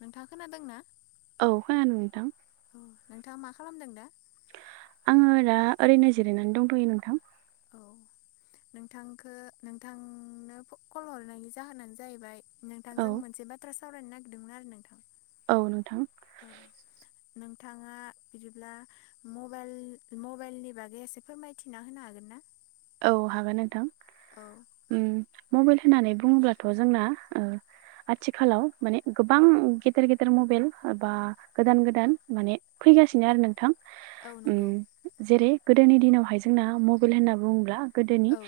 नोंथाङा खोनादों ना औ खोनादों नोंथां नोंथाङा मा खालामदों दा। आङो दा ओरैनो जिरायनानै दंथ'यो नोंथां। औ नोंथांखौ नोंथांनो क'ल हरनायनि जाहोनानो जाहैबाय। औ नोंथांजों मोनसे बाथ्रा सावरायनो नागिरदोंमोन आरो नोंथां। औ नोंथां। औ नोंथाङा बिदिब्ला मबाइल मबाइलनि बागै एसे फोरमायथिना होनो हागोन ना। औ हागोन नोंथां औ ओम। मबाइल होननानै बुङोब्लाथ' जोंना ओ। आथिखालाव माने गोबां गेदेर गेदेर मबाइल बा गोदान गोदान माने फै फैगासिनो आरो नोंथां। औ नंगौ जेरै गोदोनि दिनावहाय जोंना मबाइल होनना बुङोब्ला गोदोनि औ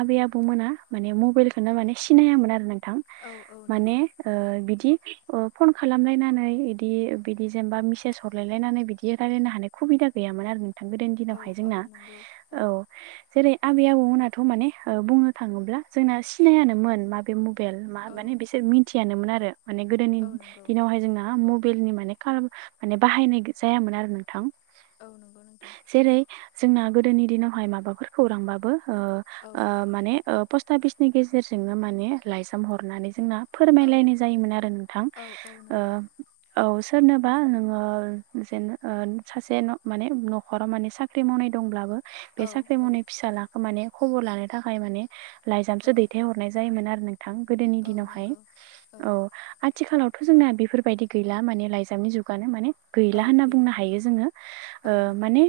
आबै आबौमोना माने मबाइलखौनो माने सिनायामोन आरो न थां औ औ नंगौ माने ओ बिदि फन खालामलायनानै बिदि बिदि जेनेबा मेसेज हरलायलायनानै बिदि रायलायनो हानाय खुबिदा गैयामोन आरो नोंथां गोदोनि औ दिनावहाय औ जोंना नंगौ औ। जेरै आबै आबौमोनथ' माने बुंनो थाङोब्ला जोंना सिनायानोन माबे मु मबेल मा औ माने बिसोर मिथियामोन आरो माने गोदोनि औ नंगौ दिनावहाय जोंना म बेलनि माने कालम माने बाहायनाय गो जायामोन आरो नोंथां। औ नोंगौ नोंथां। जेरै जोंना गोदोनि दिनावहाय माबाफोर खौरांबाबो ओ औ ओ माने ओ पसत ताबिसनि गेजेरजोंनो माने लाइजाम हरनानै जोंना औ फोरमायलायनाय जायोमोन आरो नोंथां। औ औ नंगौ ओ औ सोरनोबा नोङो जेन ओ सासे न' माने न'खराव माने साख्रि मावनाय दंब्लाबो औ औ। लाख माने खबर लानो थाखाय माने लाइजामसो औ दैथाय हरनाय जायोमोन आरो। थां गोदोनि औ दिनावहाय नंगौ औ आ आथिखालावथ' जोंना बेफोरबायदि गैला माने लाइजामनि जुगानो माने गैला होनना बुंनो हायो जोङो ओ औ नंगौ माने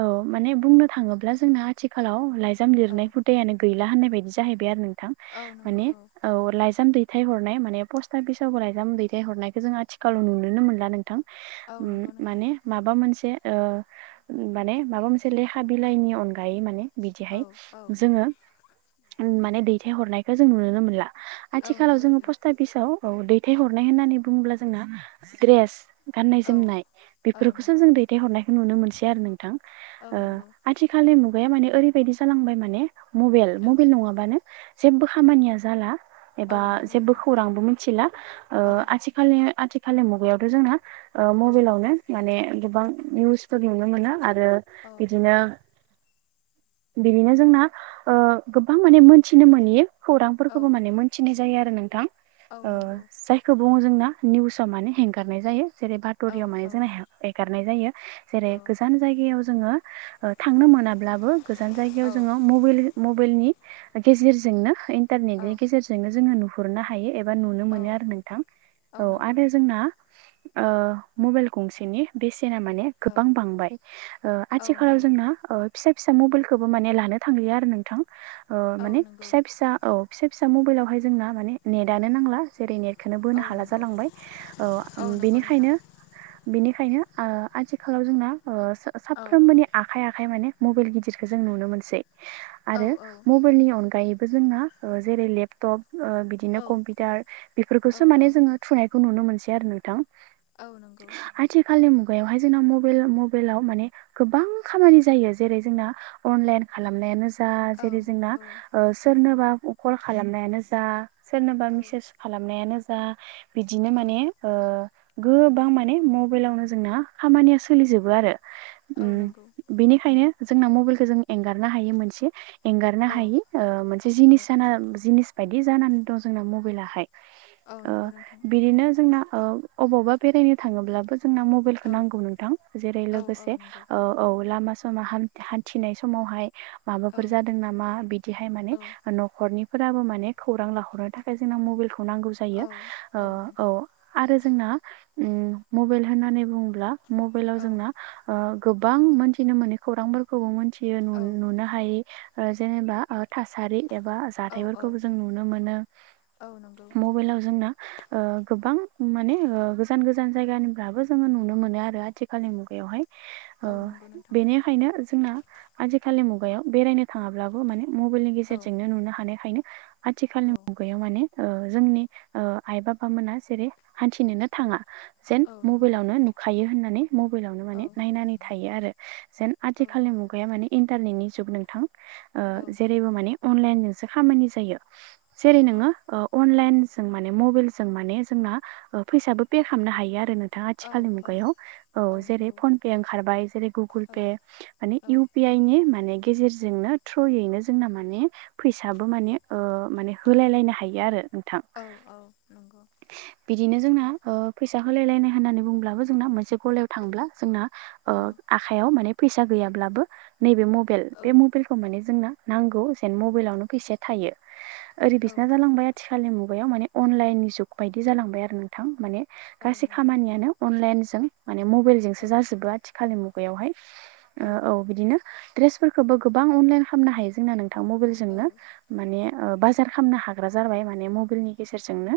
औ माने बुंनो थाङोब्ला जोंना आ थिखालाव लाइजाम औ लिरनाय हुदायानो गैला होननाय बायदि जाहैबाय आरो नों थां औ नंगौ माने औ लाइजाम दै दैथायहरनाय माने पस्ट आफिसावबो लाायजाम दैथायहरनायखौ जों आथिखालाव नुनो मोनला नोंथां। औ उम नंगौ नोंथां माने माबा मोनसे ओ माने माबा मोनसे लेखा बिलाइनि अनगायै माने औ बिदिहाय औ जोङो माने दैथायहरनायखौ जों नुनोनो मोनला। औ आथिखालाव नंगौ जोङो नोंथां पस्ट अआफिसाव औ दैथायहरनाय होननानै बुङोब्ला जोंना ग्रेस गाननाय औ जोमनाय औ बेफोरखौसो नंगौ जों दैथायहरनायखौ नुनो मोनसै आरो नोंथां। औ ओ नंगौ आथिखाल मुगाया माने ओरैबायदि जालांबाय माने मबेइल औ मबेइल नङाबानो जेबो खामानिया जाला। औ एबा नंगौ जेबो नोंथां खौरांबो मिथिला ओ औ आथिखालि आथि खालि मुगायावथ' जोंना औ मबेलावनो माने गोबां निउसफोर नुनो मोनो आरो ओ औ बिदिनो बिनिनो जोंना ओ गोबां माने मोनथिनो मोनि औ खौरांफोरखौबो माने मोनथिनाय जायो आरो नोंथां औ ओ नंगौ जायखौ बुङो जोंना निउजस मानो हेंगारनाय जायो। जेरै औ बाथ'रियाव माने औ जोंना हे एगारनाय जायो जेरै औ गोजान जायगायाव जोङो ओ थांनो मोनाब्लाबो गोजान जायगायाव जोङो मबाइल- मबाइलनि गेजेरजोंनो औ इन्टारनेटनि गेजेरजोंनो जोङो नुहुरनो हायो एब बा नुनो मोन औ नोंथां औ नंगौ आरो नोंथां जोंना ओ मबेइल गंसेनि बेसेना माने औ गोबां बांबाय औ आथिखालाव नंगौ जोंना ओ फिसा फिसा मबेइलखौबो माने लानो थांलिया आरो नोंथां। औ माने नंगौ फिसा फिसा औ। फिसा फिसा मबेइलावहाय जोंना माने नेटआनो नांला जेरै नेट खोनो बोनो औ हाला नंगौ जालांबाय औ ओम नंगौ नोंथां निखायनो- बेनिखायनो ओ आथिखालाव जोंना ओ स- औ साफ्रोमबोनि आखाइ आखाइ माने मबेइल गिदिरखौ जों नुनो मोनसै। औ आरो मबेइलनि अनगायैबो जोंना जेरै लेपटप ओ बिदिनो औ कम्पिउटार औ बेफोरखौसो माने जोङो थुनायखौ नुनो मोनसै आरो नोंथां। औ नंगौ आथिखालनि मुगायावहाय जोंना मबेल- मबेइलाव माने गोबां खामानि जेरै जोंना अनलाइन खालामनायानो जा औ जेरै जोंना औ सोरनोबा कल खालामनायानो जा, सोरनोबा औ मिसेज खालामनायानो जा बिदिनो माने ओ गोबां माने मबेइलावनो जोंना खामानिया सोलि जोबो आरो। औ नोंगौ। खायनो जोंना मबेइलखौ जों एगारनो हायै मोनसे एंगारनो औ हायै ओ मोनसे औ जिनिस जाना जिनिज बायदि जानानै दं जोंना मबेइलाहाय। औ नंगौ नोंथां। औ अबावबा बेरायनो थाङोब्लाबो जोंना मबेइलखौ औ नांगौ नोंथां जेरै औ औ लोगोसे नंगौ ओ औ लामा सामा हान्थ- हान्थिनाय समावहाय माबाफोर औ जादों नामा बिदिहाय माने औ न'खरनि फोराबो माने खौरां लाहरनो थाखाय जों मबाइलखौ नांगौ जायो औ औ ओ नंगौ औ आरो जोंना ओ मोबाइल होननानै बुङोब्ला मबाइलाव औ जोंना ओ गोबां मोन थिनो मोनै खौरांफोरखौबो मिथियो औ नुनो हायै जेनेबा ओ थासारि एबा औ औ जाथायफोरखौबो जों नुनो मोनो औ नंगौ मबाइलाव जोंना ओ गोबां माने ओ गोजान गोजान जायगानिफ्राबो जोङो नुनो मोनो आरो आथिखालनि मुगायावहाय। औ नंगौ नोंथां। बेंखायनो जोंना आजिखालि मुगायाव बेरायनो थाङाब्लाबो माने मबाइलनि औ गेजेरजोंनो नुनो हानायखायनो आथिखालनि औ मुगायाव माने ओ जोंनि ओ आइ बाबामोना जेरै हान्थिनोनो थाङा। जेन औ नंगौ मबाइलावनो नुखायो होननानै मबाइलावनो औ माने नायनानै थायो आरो। जेन औ आथिखालनि नंगौ मुगाया माने इन्टारनेटनि जुग नोंथां ओ औ जेरैबो माने अनलाइन जोंसो खामानि जायो। औ जेरै नोङो अनलाइन जों माने मबा‌इल जों माने जोंना फैसाबो पे खालामनो हायो आरो नों थां औ आथिखालनि औ मुगायाव औ, जेरै फनपे ओंखारबाय जेरै औ गगोलपे माने औ इउ पी आई नि माने माने गेजेरजोंनो थ्रयैनो जोंना माने फैसाबो माने ओ माने होलाय लायनो हायो आरो। नोंथां, औ नंगौ बिदिनो जोंना ओ फैसा होलाय लायनाय होननानै बुंब्लाबो जोंना मोनसे गलायाव थांब्ला जोंना ओ औ आखाइयाव माने फैसा गैयाब्लाबो नैबे मबाइल औ बे मबाइलखौ माने जोंना नांगौ जेन मबाइलावनो फैसाया थायो ओरै औ बिसना जालांबाय आथि खालनि मुगायाव माने अनलाइन जुग बायदि जालांबाय आरो नोंथां माने गासै नंगौ खामानियानो अनलाइनजों माने औ मबाइलजोंसो जाजोबो आथिखालनि मुगायावहाय। ओ औ बिदिनो ड्रेसफोरखौबो गोबां अनलाइन खालामनो हायो जोंना नों थां मबाइलजोंनो माने ओ बाजार खालामनो हाग्रा जाबाय माने मबाइलनि गेजेरजोंनो।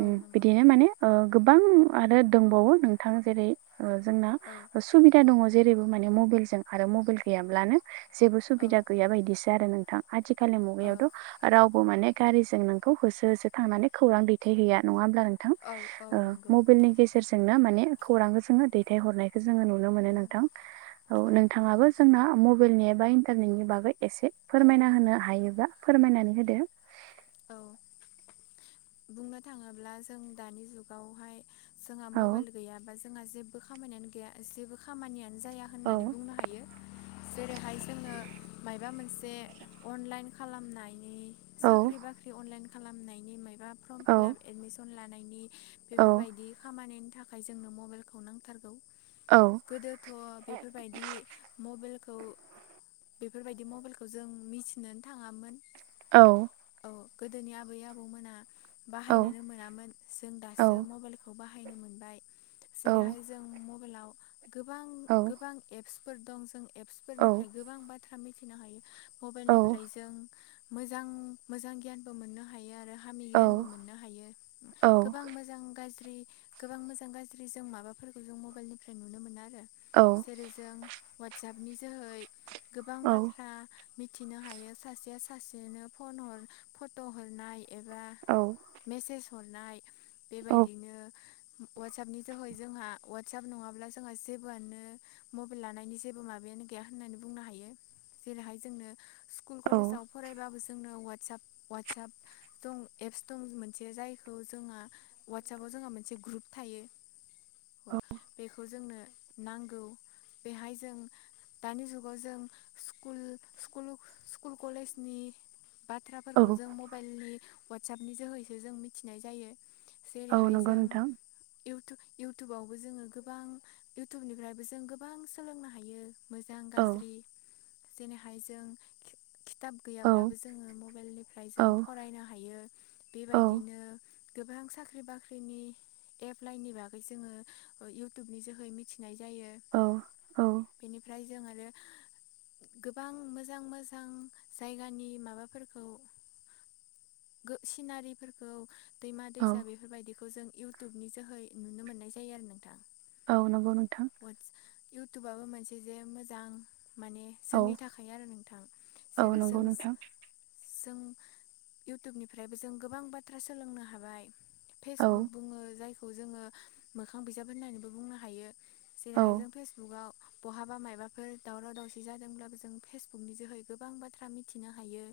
औ नंगौ औ नंगौ बिदिनो माने ओ गोबां आरो दंबावो नोंथां जेरै ओ जोंना औ सुबिदा दङ जेरैबो माने मबाइलजों आरो मबाइल गैयाब्लानो जेबो सुबिदा गैया बायदिसो आरो नोंथां आथिखालनि मुगायावथ' राव बो माने गारिजों नोंखौ होसो होसो थांनानै खौरां दैथायहैया नङा होमबा नोंथां ओ मबाइलनि गेजेरजोंनो माने खौरांखौ जोङो दैथहरनायखो जोङो नु नो मोनो नोंथां। औ नोंथाङाबो जोंनो मबाइलनि एबा इन्टारनेटनि बागै एसे औ फोरमायना होनो हायोब्ला फोरमायनानै होदो? औ बुंनो थाङोब्ला जों दानि जुगावहाय जोंहा औ मबाइल गैयाबा जोंहा जेबो खामानियानो गैया जेबो खामानियानो जाया औ होननानै बुंनो हायो। जेरैहाय जोङो माबा मोनसे अनलाइन खालामनाइ औ साक्रि बाक्रि अनलाइन खालामनायनि माइबा औ प्रमफिलाब एडमिशन लानायनि औ बेफोरबायदि खामानिनि थाखाय जोंनो मबाइलखौ नांथारगौ। औ गोदोथ' औ बेफोरबायदि मबाइल खौ बेफोरबायदि मबाइलखौ जों मिथिनोनो थाङामोन। औ अ गोदोनि आबै आबौमोना औ बाहायनोनो मोनामोन जों औ दासो मबाइलखौ बा बाहायनो मोनबाय। औ जेरैहाय जों मबाइलाव गोबां औ गोबां एप्स फोर दं जों औ एपसफोरनिफ्राय गोबां बाथ्रा मिथिनो हायो औ मबाइलनिफ्राय जों मोजां मोजां गियानबो मोननो हायो आरो फामि औ गियानबो मोननो हायो गोबां मोजां गाज्रि गोबां मोजां गाज्रि जों माबाफोरखौ जों मबाइलनिफ्राय नुनो मोनो आरो जेरै जों वाट्सएपनि जोहै गोबां बाथ्रा मिथिनो हायो सासेया सासेनो फन हर फट' हरनाय एबा औ मेसेज हरनाय बेबायदिनो अवाटसएपनि जोहै जोंहा अवाटसएप नङाब्ला जोंहा जेबोआनो मबाइल लानायनि जेबो माबाया गैया होननानै बुनो हायो जेरैहाय जोंनो स्कुल औ कलेजाव फरायबाबो जोंनो वाटसाप वाटसाप दं एप्स दं मोनसे जायखौ जोंहा वाटसापाव जोंहा मोनसे ग्रुप थायो औ बेखौ जोंनो नांगौ बेहाय जों दानि जुगाव जों स्कुल स्कुल स्कुल कलेजनि बा औ थ्राफोरखौ जों मबाइलनि वाटसापनि जोहैसो जों मिथिनाय जायो औ जेरैहाय नंगौ जों नोंथां इउटुब इउटुबावबो जोङो गोबां इउटुबनिफ्रायबो जों गोबां सोलोंनो हायो मोजां औ गाज्रि जेनैहाय जों खि-खिथाब औ गैयाब्लाबो जोङो म निफ्राय औ जों फरायनो हायो औ बेबायदिनो गोबां साख्रि बाख्रिनि एपलाइननि बागै जोङो इउटुबनि जोहै मिथिनाय जा जायो औ बेनिफ्राय जोङो गोबां मोजां मोजां जायगानि माबाफोर खौ गो सिनारिफोरखौ दैमा औ दैसा बेफोरबायदिखौ जों इउटुबनि जोहै नुनो मोननाय जायो आरो नोंथां औ नंगौ नोंथां वाटस इउटुबाबो मोनसे जे मोजां माने औ जोंनि थाखाय आरो नोंथां औ जेरै नंगौ जों नोंथां जों इउटुबनिफ्रायबो जों गोबां बाथ्रा सोलोंनो हाबाय औ फेसबुक बुङो जायखौ जोङो मोखां बिजाब होननानैबो बुंनो हायो औ जेरैहाय जों फेसबुगाव बहाबा मायबाफोर दावराव दावसि जादोंब्लाबो जों फेसबुकनि जोहै गोबां बाथ्रा मिथिनो हायो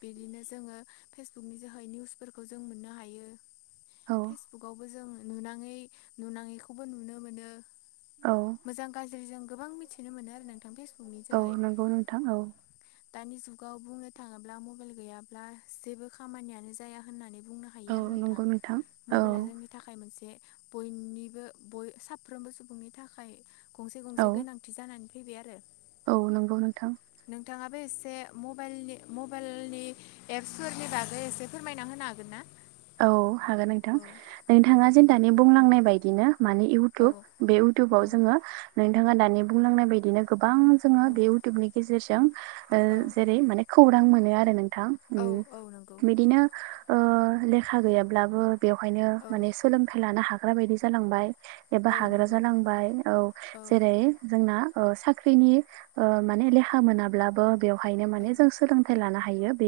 बिदिनो जोङो फेसबुकनि जोहै निउसफोरखौ जों मोननो हायो औ फेसबुकआवबो जों नुनाङै नुनाङैखौबो नुनो मोनो औ मोजां गाज्रि जों गोबां मिथिनो मोनो आरो नोंथां फेस औ नंगौ नोंथां औ दानि जुगाव बुंनो थाङोब्ला मबाइल गैयाब्ला जेबो खामानियानो जाया होननानै बुंनो हायो औ आरो नोंथां नंगौ औ मबाइला जोंनि थाखाय मोनसे बयनिबो बय साफ्रोमबो सुबुंनि थाखाय गंसे औ गंसे गोनांथि जानानै फैबाय आरो औ नंगौ नोंथां बो एसे माबाइलनि मबाइलनि एप्सफोरनि बागै एसे फोरमायना होनो हागोन ना औ हागोन नोंथां औ औ नोंथाङा जेन दानि बुंलांनाय बायदिनो माने औ इउटुब बे इउटुबाव औ जोङो नोंथाङा दानि बुंलांनाय बायदिनो गो बां जोङो बे इउटुबनि गेजेरजों ओ औ जेरै माने खौरां मोनो आरो नों थां औ औ नंगौ बिदिनो ओ लेखा गैयाब्लाबो बेवहायनो औ माने सोलोंथाइ लानो हाग्रा बायदि जालांबाय एबा औ हाग्रा नंगौ जालांबाय औ जेरै जोंना साख्रिनि माने लेहा मोनाब्लाबो बेवहायनो औ माने जों सोलोंथाइ लानो हायो बे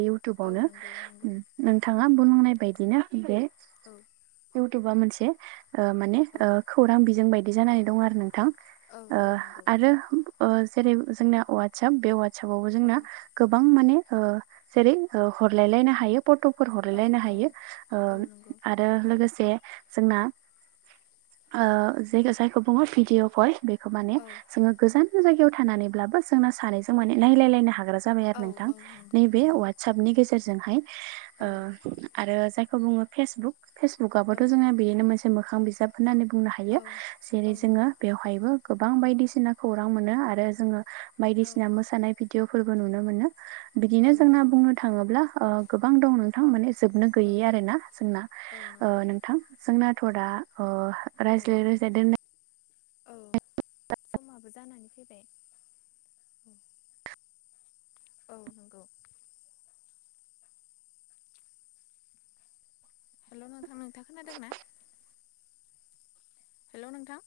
औ इउटुबावनो नंगौ नंगौ नोंथाङा बुंनाय बदिनो बे उम इउटुबा मोनसे ओ माने ओ खौरां बिजों बायदि जानानै दं आरो नोंथां औ औ नंगौ आरो ओ जेरै जोंना वाटसाप बे वाटसापावबो औ जोंना गोबां माने ओ जेरै हरलायलायनो हायो फट'फोर औ हरलायलायनो औ हायो ओ औ नंगौ आरो लोगोसे जोंना औ ओ जेखो जायखौ बुङो भिडिअ भय बेखौ माने औ जोङो गोजान जायगायाव थानानैब्लाबो जोंना सानैजों माने नायलायलायनो हाग्रा जाबाय औ आरो नोंथां नंगौ नैबे नंगौ वाटसापनि गेजेरजोंहाय औ आरो जायखौ बुङो फेसबुक औ फेसबुकआबोथ' जोंना बिदिनो मोनसे मोखां बिजाब होननानै बुंनो औ हायो जेरै जोङो नंगौ बेवहायबो गोबां बायदिसिना खौरां मोनो आरो जोङो औ बायदिसिना मोसानाय भिडिअफोरबो नुनो मोनो। बिदिनो औ जोंना नंगौ बुंनो थाङोब्ला ओ गोबां दं नोंथां माने जोबनो औ गैयै आरोना जोंना औ ओ नंगौ नोंथां जोंना थ' दा अ औ रायज्लाय रायज्लाय दोननाय औ समाबो जानानै फैबाय। औ नंगौ। हेल' नोंथां नोंथां खोनादों ना? हेल' नोंथां